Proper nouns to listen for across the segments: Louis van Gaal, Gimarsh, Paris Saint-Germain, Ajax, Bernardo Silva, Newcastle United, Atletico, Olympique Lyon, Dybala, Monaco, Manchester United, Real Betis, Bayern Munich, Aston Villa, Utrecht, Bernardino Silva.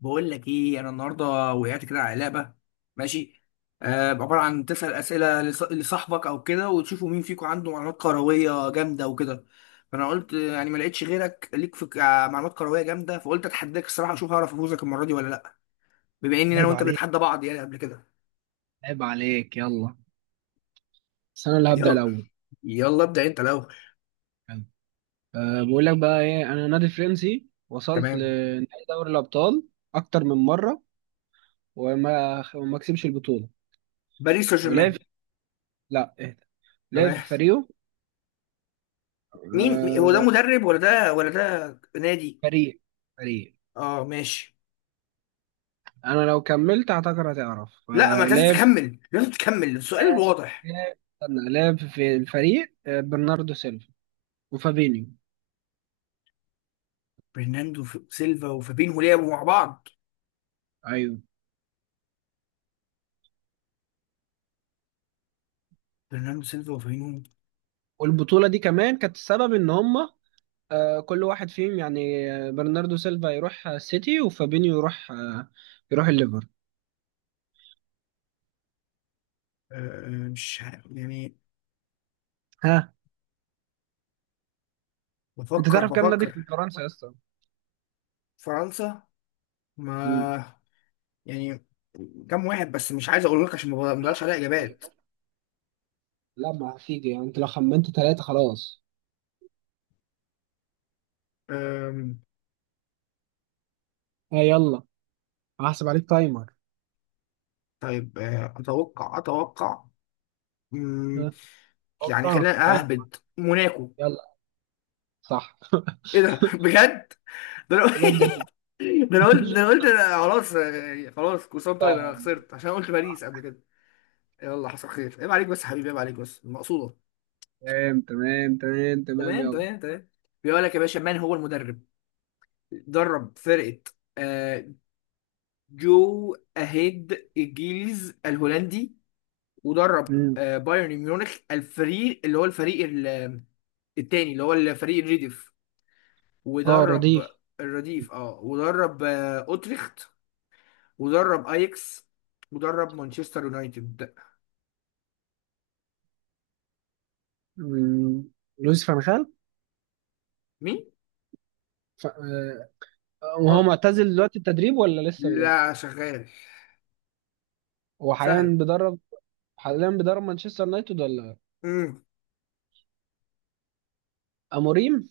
بقول لك ايه انا النهارده وقعت كده على لعبه. ماشي. آه عباره عن تسال اسئله لصاحبك او كده وتشوفوا مين فيكم عنده معلومات كرويه جامده وكده. فانا قلت يعني ما لقيتش غيرك ليك في معلومات كرويه جامده، فقلت اتحداك الصراحه اشوف هعرف افوزك المره دي ولا لا. بما اني انا عيب وانت عليك. بنتحدى بعض يعني قبل كده. عيب عليك، يلا. بس انا اللي هبدأ يلا، الاول. يلا ابدا انت الاول. يلا. بقول لك بقى ايه، انا نادي فرنسي وصلت تمام. لنهائي دوري الابطال اكتر من مره، وما كسبش البطوله باريس سان ولعب. جيرمان. لا، اهدى. لعب في تمام. فريقه. هو ده أه مدرب ولا ده ولا ده نادي؟ فريق فريق. اه ماشي. انا لو كملت اعتقد هتعرف. لا ما انت لازم لعب في- تكمل، لازم تكمل السؤال لعب واضح. لعب- استنى، لعب في الفريق، برناردو سيلفا وفابينيو. برناندو سيلفا وفابينهو لعبوا مع بعض؟ ايوه، برناندو سيلفا وفابينهو. والبطوله دي كمان كانت السبب ان هم كل واحد فيهم يعني، برناردو سيلفا يروح السيتي، وفابينيو يروح يروح الليفر. آه، مش عارف يعني. ها، انت بفكر تعرف كام نادي في بفكر فرنسا يا اسطى؟ فرنسا. مم. ما يعني كام واحد، بس مش عايز اقول لك عشان ما بقدرش عليها اجابات. لا، ما هتيجي يعني، انت لو خمنت ثلاثة خلاص. آم، ها يلا، هحسب عليك تايمر. طيب اتوقع اتوقع. ها، مم، يعني توقع خلينا توقع. اهبد موناكو. يلا، صح. ايه ده بجد؟ ده انا. والله بجد. ده انا قلت أنا خلاص، خلاص كوسام. طيب انا خسرت عشان قلت باريس قبل كده. يلا حصل خير. عيب عليك بس يا حبيبي، عيب عليك بس المقصوده. تمام تمام تمام تمام، تمام يلا. تمام تمام. بيقول لك يا باشا: من هو المدرب؟ درب فرقة آه، جو أهيد الجيلز الهولندي، ودرب مم. بايرن ميونخ، الفريق اللي هو الفريق التاني اللي هو الفريق الرديف، اه، ودرب رديف. الرديف اه، ودرب اوتريخت، ودرب اياكس، ودرب مانشستر يونايتد. مم. لويس فان خال. مين؟ ف... آه، وهو غلط. معتزل دلوقتي التدريب ولا لسه بدأ؟ لا شغال. هو حاليا سهل. بيدرب حاليا بيدرب مانشستر يونايتد ولا امم. اموريم؟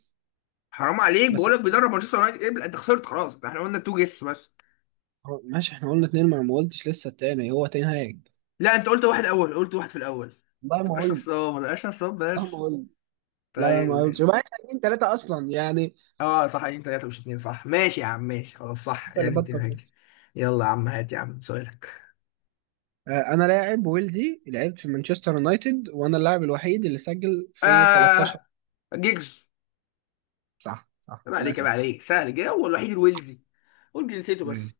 حرام عليك، بس بقول لك بيدرب مانشستر يونايتد. ابلع، انت خسرت خلاص. ده احنا قلنا تو جيس بس. ماشي، احنا قلنا اتنين، ما انا ما قلتش لسه التاني هو تنهاج. لا انت قلت واحد اول، قلت واحد في الاول. ما والله ما تبقاش قلت. نصاب، ما تبقاش نصاب والله بس. ما قلت. لا لا، طيب ما قلتش، ماشي. يبقى احنا اتنين تلاته اصلا يعني. اه صح، اتنين تلاته مش اتنين صح. ماشي يا عم، ماشي خلاص صح، انت اللي يعني اتنين بطل هيك. بس. يلا يا عم، هات يا عم سؤالك. انا لاعب ويلزي، لعبت في مانشستر يونايتد، وانا اللاعب الوحيد اللي سجل في 13. آه. جيجز. صح صح، عيب عليك، عيب للاسف. عليك، سهل جه، هو الوحيد الويلزي. قول جنسيته ماشي. بس.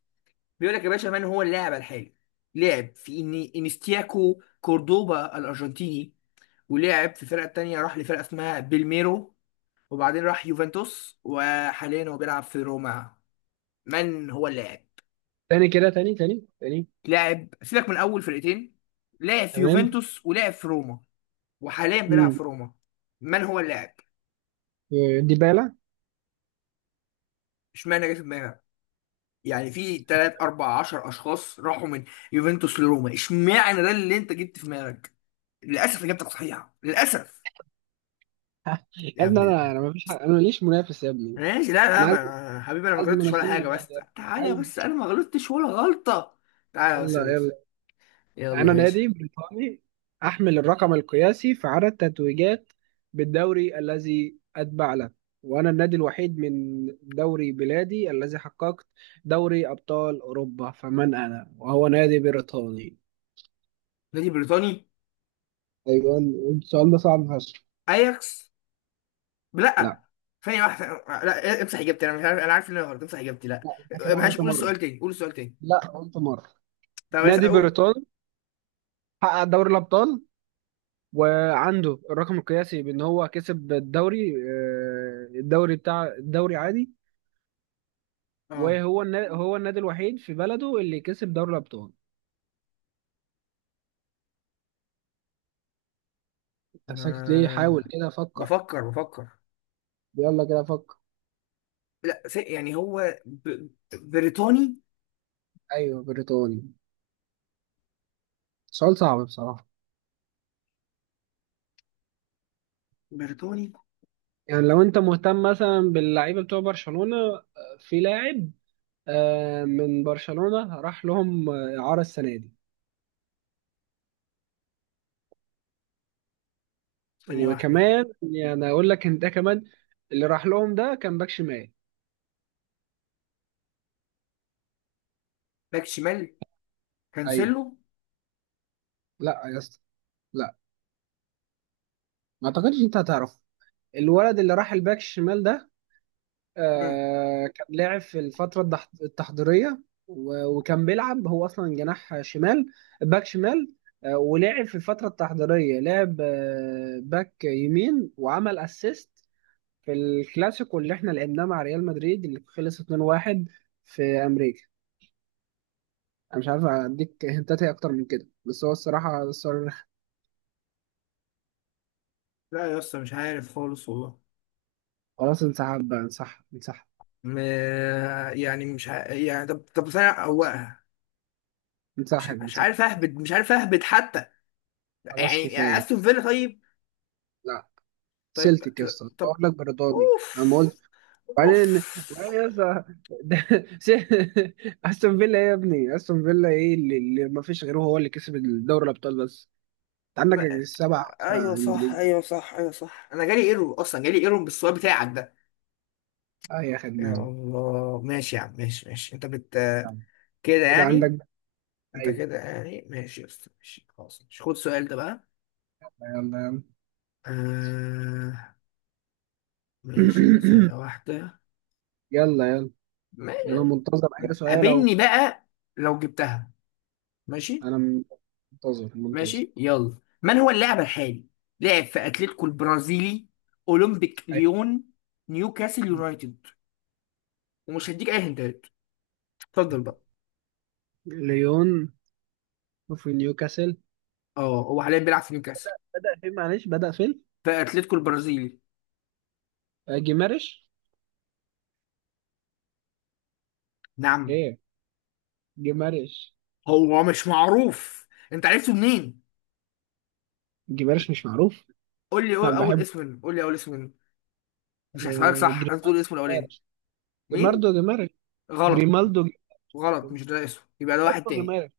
بيقول لك يا باشا: من هو اللاعب الحالي؟ لعب في إني انستياكو كوردوبا الارجنتيني، ولعب في الفرقه التانيه، راح لفرقه اسمها بالميرو، وبعدين راح يوفنتوس، وحاليا هو بيلعب في روما. من هو اللاعب؟ تاني كده، تاني تاني تاني. لعب، سيبك من اول فرقتين. لعب في تمام. يوفنتوس، ولعب في روما، وحاليا بيلعب امم في روما. من هو اللاعب؟ ديبالا. اشمعنى جه في دماغك؟ يعني في 3 4 10 اشخاص راحوا من يوفنتوس لروما، اشمعنى ده اللي انت جبت في دماغك؟ للاسف اجابتك صحيحه للاسف. يا يا ابني، ابن انا انا ما فيش حق. انا ماليش منافس يا ابني. ماشي. لا لا، انا عايز، ما حبيبي انا ما عايز غلطتش ولا منافسين حاجه، بس دلوقتي يا ابني، تعالى عايز. بس، انا ما غلطتش ولا غلطه. تعالى بس يا يلا باشا. يلا. يلا أنا ماشي. نادي بريطاني، أحمل الرقم القياسي في عدد تتويجات بالدوري الذي أتبع له، وأنا النادي الوحيد من دوري بلادي الذي حققت دوري أبطال أوروبا، فمن أنا؟ وهو نادي بريطاني. نادي بريطاني. أيوة. السؤال ده صعب فشخ. اياكس. لا. لا. ثانية واحدة. لا امسح اجابتي، انا مش عارف، انا عارف ان انا غلط، امسح اجابتي، لا. لا، أنت كده معلش، قلت قول مرة. السؤال تاني، قول السؤال تاني. لا، قلت مرة. طب بس نادي اقول بريطاني حقق دوري الأبطال، وعنده الرقم القياسي بأن هو كسب الدوري، الدوري بتاع الدوري عادي. اه. وهو النا... هو النادي الوحيد في بلده اللي كسب دوري الأبطال. أنت ساكت ليه؟ حاول ما... كده فكر. بفكر. يلا كده فكر. لا يعني هو بريطاني. أيوه، بريطاني. سؤال صعب بصراحة. بريطاني. يعني لو أنت مهتم مثلا باللعيبة بتوع برشلونة، في لاعب، من برشلونة راح لهم إعارة السنة دي. ثانية واحدة. وكمان يعني أقول لك أنت كمان، اللي راح لهم ده كان باك شمال. باك شمال. أيوه. كانسيلو. لا يا اسطى. لا، ما أعتقدش أنت هتعرف. الولد اللي راح الباك الشمال ده، مم. آه، كان لاعب في الفترة التحضيرية، و- وكان بيلعب، هو أصلا جناح شمال، باك شمال. ولعب في الفترة التحضيرية، لعب باك يمين وعمل أسيست في الكلاسيكو اللي احنا لعبناه مع ريال مدريد اللي خلص 2-1 في أمريكا. أنا مش عارف أديك هنتات إيه أكتر من كده، بس هو الصراحة الصراحة. لا يا اسطى، مش عارف خالص والله. خلاص، انسحب بقى، انسحب انسحب. م... يعني مش يعني طب طب، ثانية خلاص، هو. مش انسحب مش انسحب. عارف اهبد، مش عارف اهبد حتى. خلاص يعني كفاية. استون فيلا طيب؟ لا، طيب سلتك يا اسطى، أقول طب. لك برداني. أنا ما قلت. اوف. اوف. وبعدين يا اسطى، ده- س- استون فيلا ايه يا ابني؟ استون فيلا ايه اللي, اللي ما فيش غيره هو اللي كسب الدوري الابطال بس، انت عندك ما... السبع فرق ايوه صح، انجليزي. ايوه صح، ايوه صح. انا جالي ايرور اصلا، جالي ايرور بالسؤال بتاعك ده. اه، يا يا خدنا الله ماشي يا عم، ماشي ماشي، انت بت كده كده يعني. عندك. انت ايوه، كده يعني ماشي يا اسطى، ماشي خلاص، مش خد السؤال ده بقى. يلا يلا. آه... ماشي، ثانية واحدة. يلا يلا. يلا، ماشي. منتظر اي سؤال اهو. قابلني بقى لو جبتها. ماشي. انا م- منتظر منتظر. ماشي يلا. من هو اللاعب الحالي؟ لعب في اتلتيكو البرازيلي، اولمبيك أيوة. ليون، نيوكاسل يونايتد. ومش هديك اي هنتات، اتفضل بقى. ليون. في نيوكاسل. اه هو حاليا بيلعب في نيوكاسل. بدأ فين؟ معلش، بدأ فين؟ في اتلتيكو البرازيلي. جيمارش. نعم. ايه؟ جيمارش. هو مش معروف، انت عرفته منين؟ جيمارش مش معروف؟ قول لي انا أول بحبه. اسم منه، قول لي أول اسم منه. مش هحسبها لك آه، صح، لازم تقول جريمالدو اسمه الأولاني. جمارش. مين؟ جماردو جمارش. غلط. جريمالدو جمارش. غلط، مش ده اسمه، يبقى ده واحد اسمه تاني. جمارش.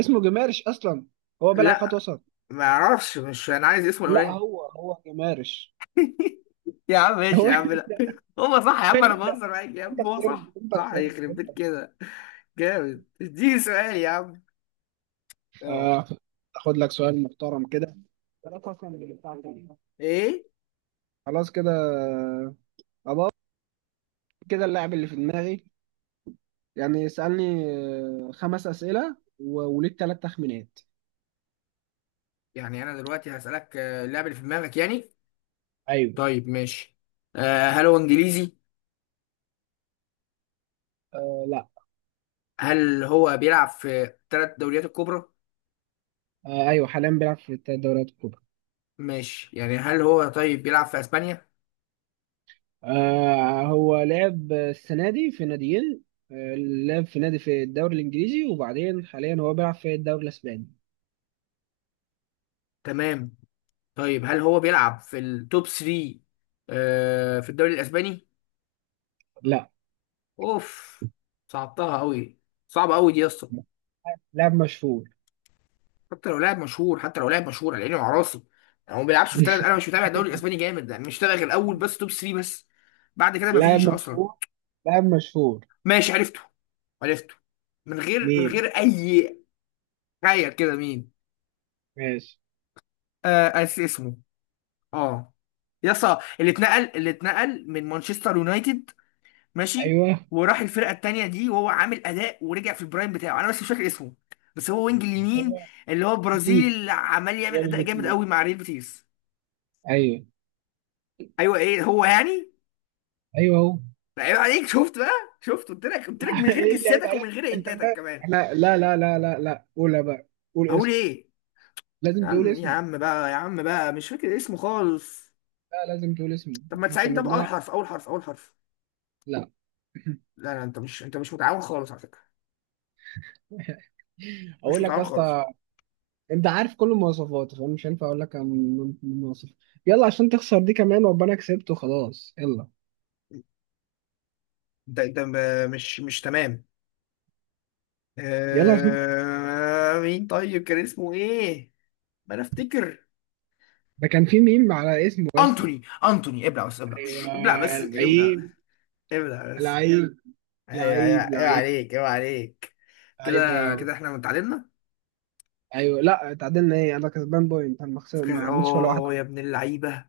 اسمه جمارش اصلا، هو بيلعب خط لا، وسط. ما أعرفش، مش أنا عايز اسمه لا، الأولاني. هو هو جمارش. يا عم ماشي هو يا عم، لا. اللي- هو صح يا عم، انا لا، بهزر معاك يا انت عم، هو خسرت، صح انت صح، خسرت، يخرب انت بيت خسرت. كده. جامد، اديني سؤال يا عم. اه. آه، اخد لك سؤال محترم كده. ثلاثة أصلاً اللي بتاعتك. ايه خلاص كده، كده اللاعب اللي في دماغي، يعني اسألني خمس أسئلة و- وليك ثلاث تخمينات. يعني انا دلوقتي هسألك اللعب اللي في دماغك يعني؟ ايوه. طيب ماشي. هل هو انجليزي؟ آه لا. هل هو بيلعب في ثلاث دوريات الكبرى؟ آه ايوه، حاليا بيلعب في الثلاث دوريات الكبرى. ماشي، يعني هل هو طيب بيلعب في اسبانيا؟ آه، هو لعب السنة دي في ناديين. آه، لعب في نادي في الدوري الإنجليزي، وبعدين حاليا هو بيلعب في الدوري الإسباني. تمام. طيب هل هو بيلعب في التوب 3 في الدوري الاسباني؟ لا. اوف. صعبتها قوي، صعبة قوي دي يا اسطى. لاعب مشهور. حتى لو لاعب مشهور، حتى لو لاعب مشهور على عيني وعلى راسي. يعني هو ما بيلعبش في ثلاث، انا مش متابع الدوري الاسباني جامد، يعني مش متابع غير الاول بس، توب 3 بس، بعد كده ما لاعب فيش اصلا. مشهور. لاعب مشهور. ماشي عرفته، عرفته. من غير، من غير مين؟ اي تخيل كده مين. ماشي. آه أس اسمه اه، يسا، اللي اتنقل من مانشستر يونايتد. ماشي. أيوه وراح الفرقه التانيه دي، وهو عامل اداء ورجع في البرايم بتاعه، انا بس مش فاكر اسمه. بس هو وينج اليمين، أيوه. اللي هو برازيلي، جديد؟ اللي عمال يعمل ريال اداء جامد جديد؟ قوي مع ريال بيتيس. أيوه. ايوه، ايه هو يعني؟ أيوه هو. ده عيب عليك، شفت بقى؟ شفت قلت لك، قلت لك من غير إيه اللي عيب جساتك ومن عليك غير أنت انتاتك بقى؟ كمان. إحنا لا لا لا لا لا، قولها بقى، قول هقول اسم. ايه؟ يا لازم تقول عم يا اسمه. عم بقى، يا عم بقى مش فاكر اسمه خالص. لا، لازم تقول اسمه، طب ما إحنا تساعدني كنا ده بأول بنلعب. حرف، أول حرف، أول حرف. لا. لا لا، أنت مش أنت مش متعاون خالص على فكرة، مش اقول لك يا متعاون خالص. اسطى، انت عارف كل المواصفات، فانا مش هينفع اقول لك عن المواصفات. يلا عشان تخسر دي كمان، وابقى انا كسبت وخلاص، يلا. أنت أنت مش تمام. يلا عشان مين طيب، كان اسمه إيه؟ ما أنا أفتكر. ده كان في ميم على اسمه يا اسطى. أنتوني، أنتوني، ابلع بس، ابلع ايوه. شش، ابلع بس، ابلع بس. لعيب. ابلع بس. لعيب أيوه أيوه لعيب. أيوه لعيب. عليك، أيوه عليك. لعيب. كده كده إحنا متعادلنا. ايوه، لا اتعادلنا ايه، انا كسبان بوينت، انا ما عملتش ولا اه واحده. يا ابن اللعيبه.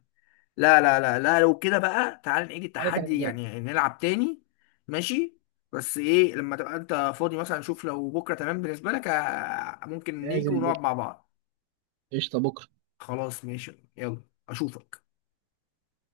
لا لا لا لا، لو كده بقى تعال نعيد عليك انا التحدي مزاج. يعني، نلعب تاني. ماشي. بس ايه، لما تبقى انت فاضي مثلا شوف، لو بكره تمام بالنسبه لك ممكن نيجي لازم ونقعد بكره. مع بعض. قشطه بكره. خلاص ماشي. يلا. اشوفك.